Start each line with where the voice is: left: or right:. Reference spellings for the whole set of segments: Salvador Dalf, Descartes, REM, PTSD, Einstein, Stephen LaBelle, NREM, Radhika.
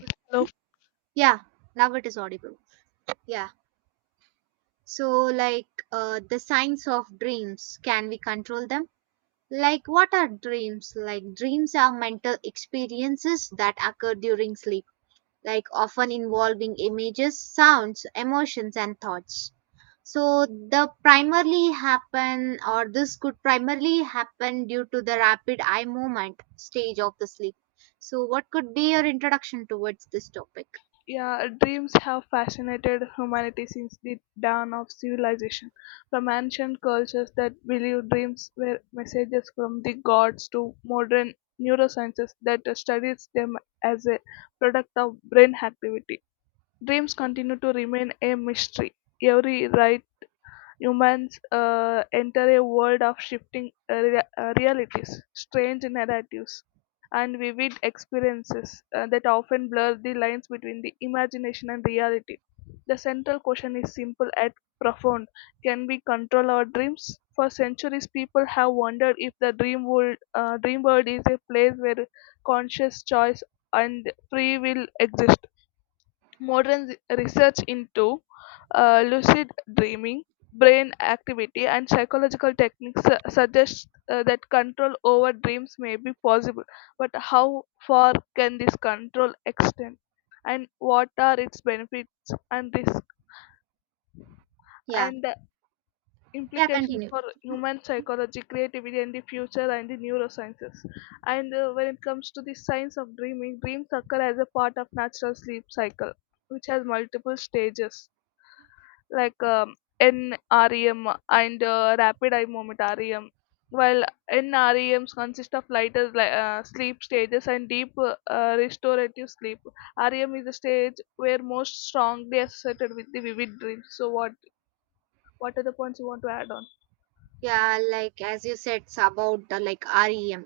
right: Good.
left: Love,
right: Yeah, now it is audible. Yeah. So, like the signs of dreams, can we control them? Like, what are dreams? Like, dreams are mental experiences that occur during sleep, like often involving images, sounds, emotions, and thoughts. So, the primarily happen, or this could primarily happen due to the rapid eye movement stage of the sleep. So, what could be your introduction towards this topic?
left: yeah, dreams have fascinated humanity since the dawn of civilization. From ancient cultures that believed dreams were messages from the gods to modern neurosciences that studies them as a product of brain activity. Dreams continue to remain a mystery. Every right humans enter a world of shifting realities, strange narratives, and vivid experiences that often blur the lines between the imagination and reality. The central question is simple yet profound. Can we control our dreams? For centuries, people have wondered if the dream world is a place where conscious choice and free will exist. Modern research into lucid dreaming, brain activity, and psychological techniques suggests that control over dreams may be possible. But how far can this control extend? And what are its benefits and risks?
right: Yeah,
left: And the
right: yeah,
left: implications
right: continue.
left: for human psychology, creativity, and the future, and the neurosciences. And when it comes to the science of dreaming, dreams occur as a part of natural sleep cycle, which has multiple stages like NREM and rapid eye movement REM. While NREMs consist of lighter sleep stages and deep restorative sleep. REM is the stage where most strongly associated with the vivid dreams. So what are the points you want to add on?
right: Yeah, like as you said it's about like rem,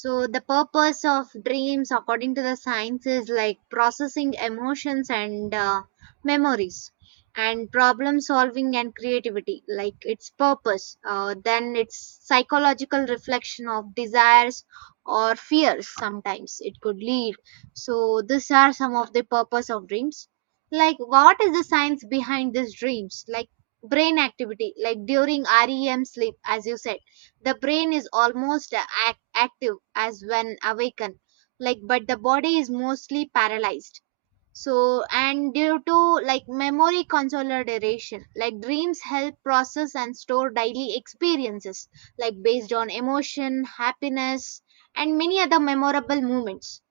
right: so the purpose of dreams according to the science is like processing emotions and memories and problem solving and creativity, like its purpose then it's psychological reflection of desires or fears, sometimes it could lead. So these are some of the purpose of dreams. Like what is the science behind these dreams, like brain activity, like during REM sleep, as you said the brain is almost active as when awakened, like, but the body is mostly paralyzed. So, and due to like memory consolidation, like dreams help process and store daily experiences, like based on emotion, happiness, and many other memorable moments.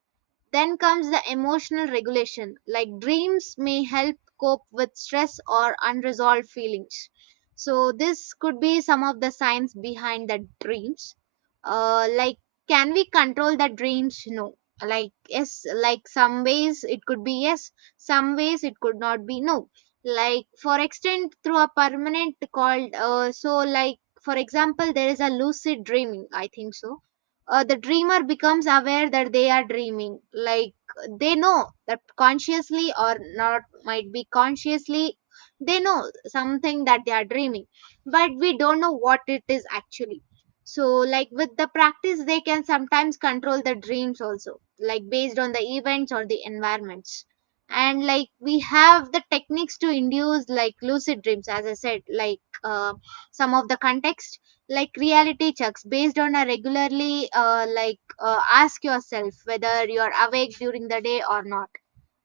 right: Then comes the emotional regulation, like dreams may help cope with stress or unresolved feelings. So, this could be some of the science behind the dreams. Like, can we control the dreams? No. Like, yes, like some ways it could be yes, some ways it could not be no. Like, for extent through a permanent called, so, like, for example, there is a lucid dreaming, I think so. The dreamer becomes aware that they are dreaming, like they know that consciously or not, might be consciously, they know something that they are dreaming, but we don't know what it is actually. So like with the practice they can sometimes control the dreams also, like based on the events or the environments. And like we have the techniques to induce like lucid dreams, as I said, like, some of the context, like reality checks based on a regularly like ask yourself whether you're awake during the day or not.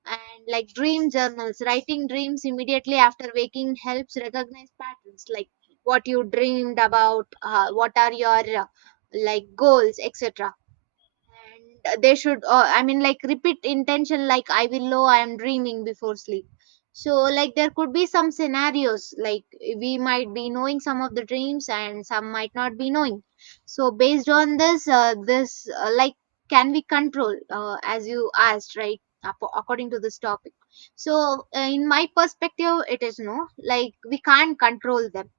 right: And like dream journals, writing dreams immediately after waking helps recognize patterns, like what you dreamed about, what are your like goals, etc. And they should, like repeat intention, like I will know I am dreaming before sleep. So, like, there could be some scenarios, like we might be knowing some of the dreams and some might not be knowing. So, based on this, this, like, can we control, as you asked, right? According to this topic. So, in my perspective, it is no, like, we can't control them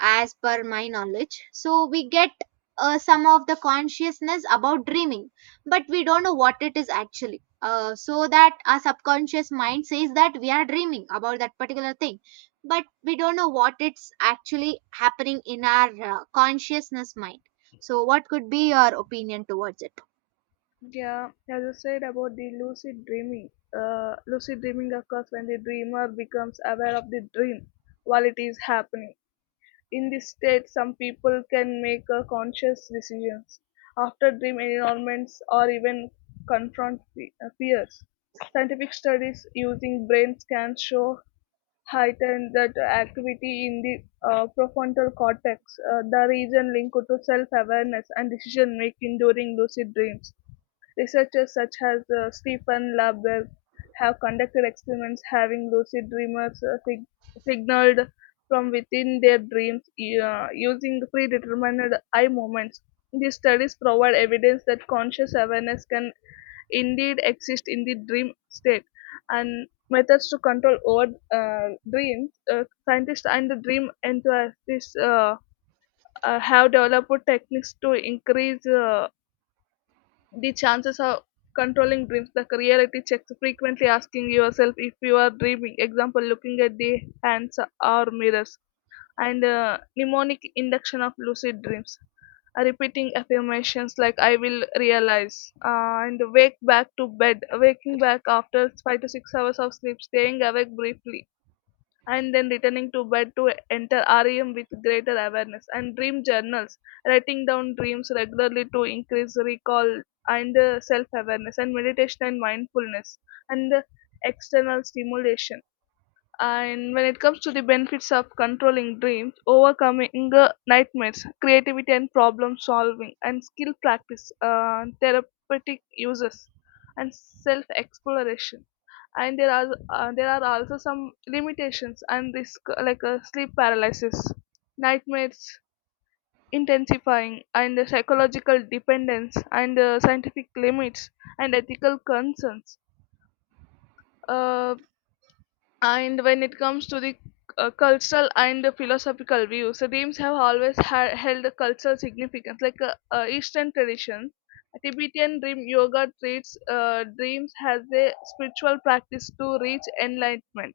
right: as per my knowledge. So we get some of the consciousness about dreaming, but we don't know what it is actually. So that our subconscious mind says that we are dreaming about that particular thing, but we don't know what it's actually happening in our consciousness mind. So, what could be your opinion towards it?
left: Yeah, as I said about the lucid dreaming occurs when the dreamer becomes aware of the dream while it is happening. In this state, some people can make a conscious decisions after dream environments or even confront fears. Scientific studies using brain scans show heightened that activity in the prefrontal cortex, the region linked to self-awareness and decision-making during lucid dreams. Researchers such as Stephen LaBelle have conducted experiments having lucid dreamers signaled from within their dreams using predetermined eye movements. These studies provide evidence that conscious awareness can indeed exist in the dream state. And methods to control over dreams, scientists and the dream enthusiasts have developed techniques to increase the chances of controlling dreams, the reality checks, frequently asking yourself if you are dreaming, example looking at the hands or mirrors, and mnemonic induction of lucid dreams. Repeating affirmations like I will realize, and wake back to bed, waking back after 5 to 6 hours of sleep, staying awake briefly and then returning to bed to enter REM with greater awareness, and dream journals, writing down dreams regularly to increase recall and self awareness, and meditation and mindfulness, and external stimulation. And when it comes to the benefits of controlling dreams, overcoming nightmares, creativity and problem solving, and skill practice, therapeutic uses, and self exploration. And there are also some limitations and risk like sleep paralysis, nightmares intensifying, and the psychological dependence, and scientific limits and ethical concerns. Uh, and when it comes to the cultural and the philosophical views, the themes have always held a cultural significance. Like Eastern tradition, Tibetan dream yoga treats dreams as a spiritual practice to reach enlightenment.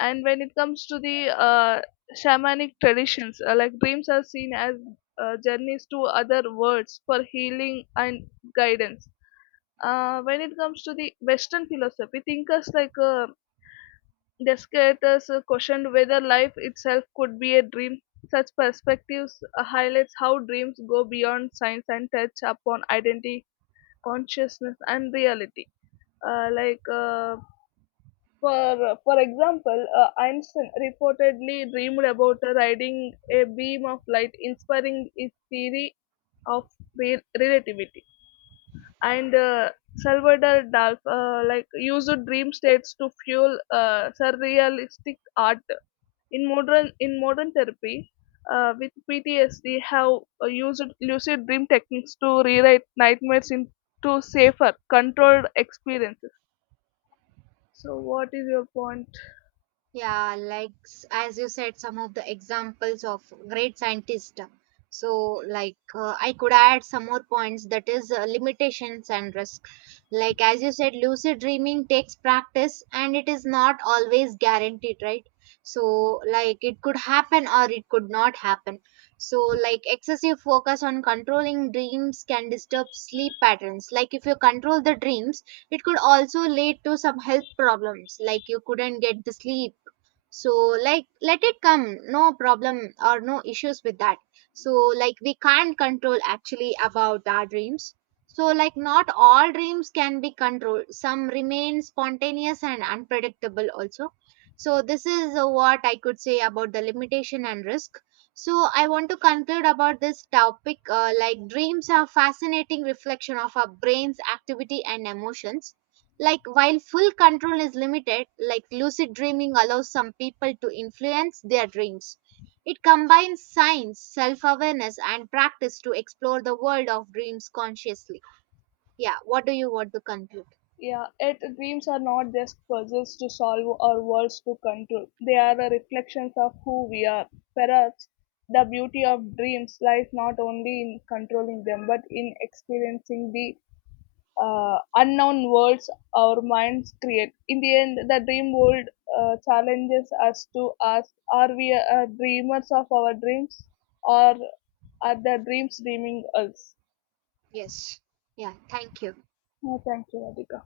left: And when it comes to the shamanic traditions, like dreams are seen as journeys to other worlds for healing and guidance. When it comes to the Western philosophy, thinkers like Descartes questioned whether life itself could be a dream. Such perspectives highlights how dreams go beyond science and touch upon identity, consciousness, and reality. Uh, like uh, for example, Einstein reportedly dreamed about riding a beam of light, inspiring his theory of relativity. And Salvador Dalf like used dream states to fuel surrealistic art in modern therapy with PTSD have used lucid dream techniques to rewrite nightmares into safer, controlled experiences. So, what is your point?
right: Yeah, like as you said, some of the examples of great scientists. So, like I could add some more points, that is limitations and risk. Like as you said, lucid dreaming takes practice and it is not always guaranteed, right? So, like it could happen or it could not happen. So, like excessive focus on controlling dreams can disturb sleep patterns. Like if you control the dreams, it could also lead to some health problems, like you couldn't get the sleep. So like let it come, no problem or no issues with that. So like we can't control actually about our dreams. So like not all dreams can be controlled, some remain spontaneous and unpredictable also. So this is what I could say about the limitation and risk. So I want to conclude about this topic. Like, dreams are fascinating reflection of our brains activity and emotions, like, while full control is limited, like lucid dreaming allows some people to influence their dreams. It combines science, self awareness, and practice to explore the world of dreams consciously. Yeah, what do you want to conclude?
left: Yeah, yet dreams are not just puzzles to solve or words to control. They are a reflections of who we are. Perhaps the beauty of dreams lies not only in controlling them, but in experiencing the unknown worlds our minds create. In the end, the dream world challenges us to ask, are we dreamers of our dreams, or are the dreams dreaming us?
right: Yes. Yeah, thank you.
left: No, thank you, Radhika.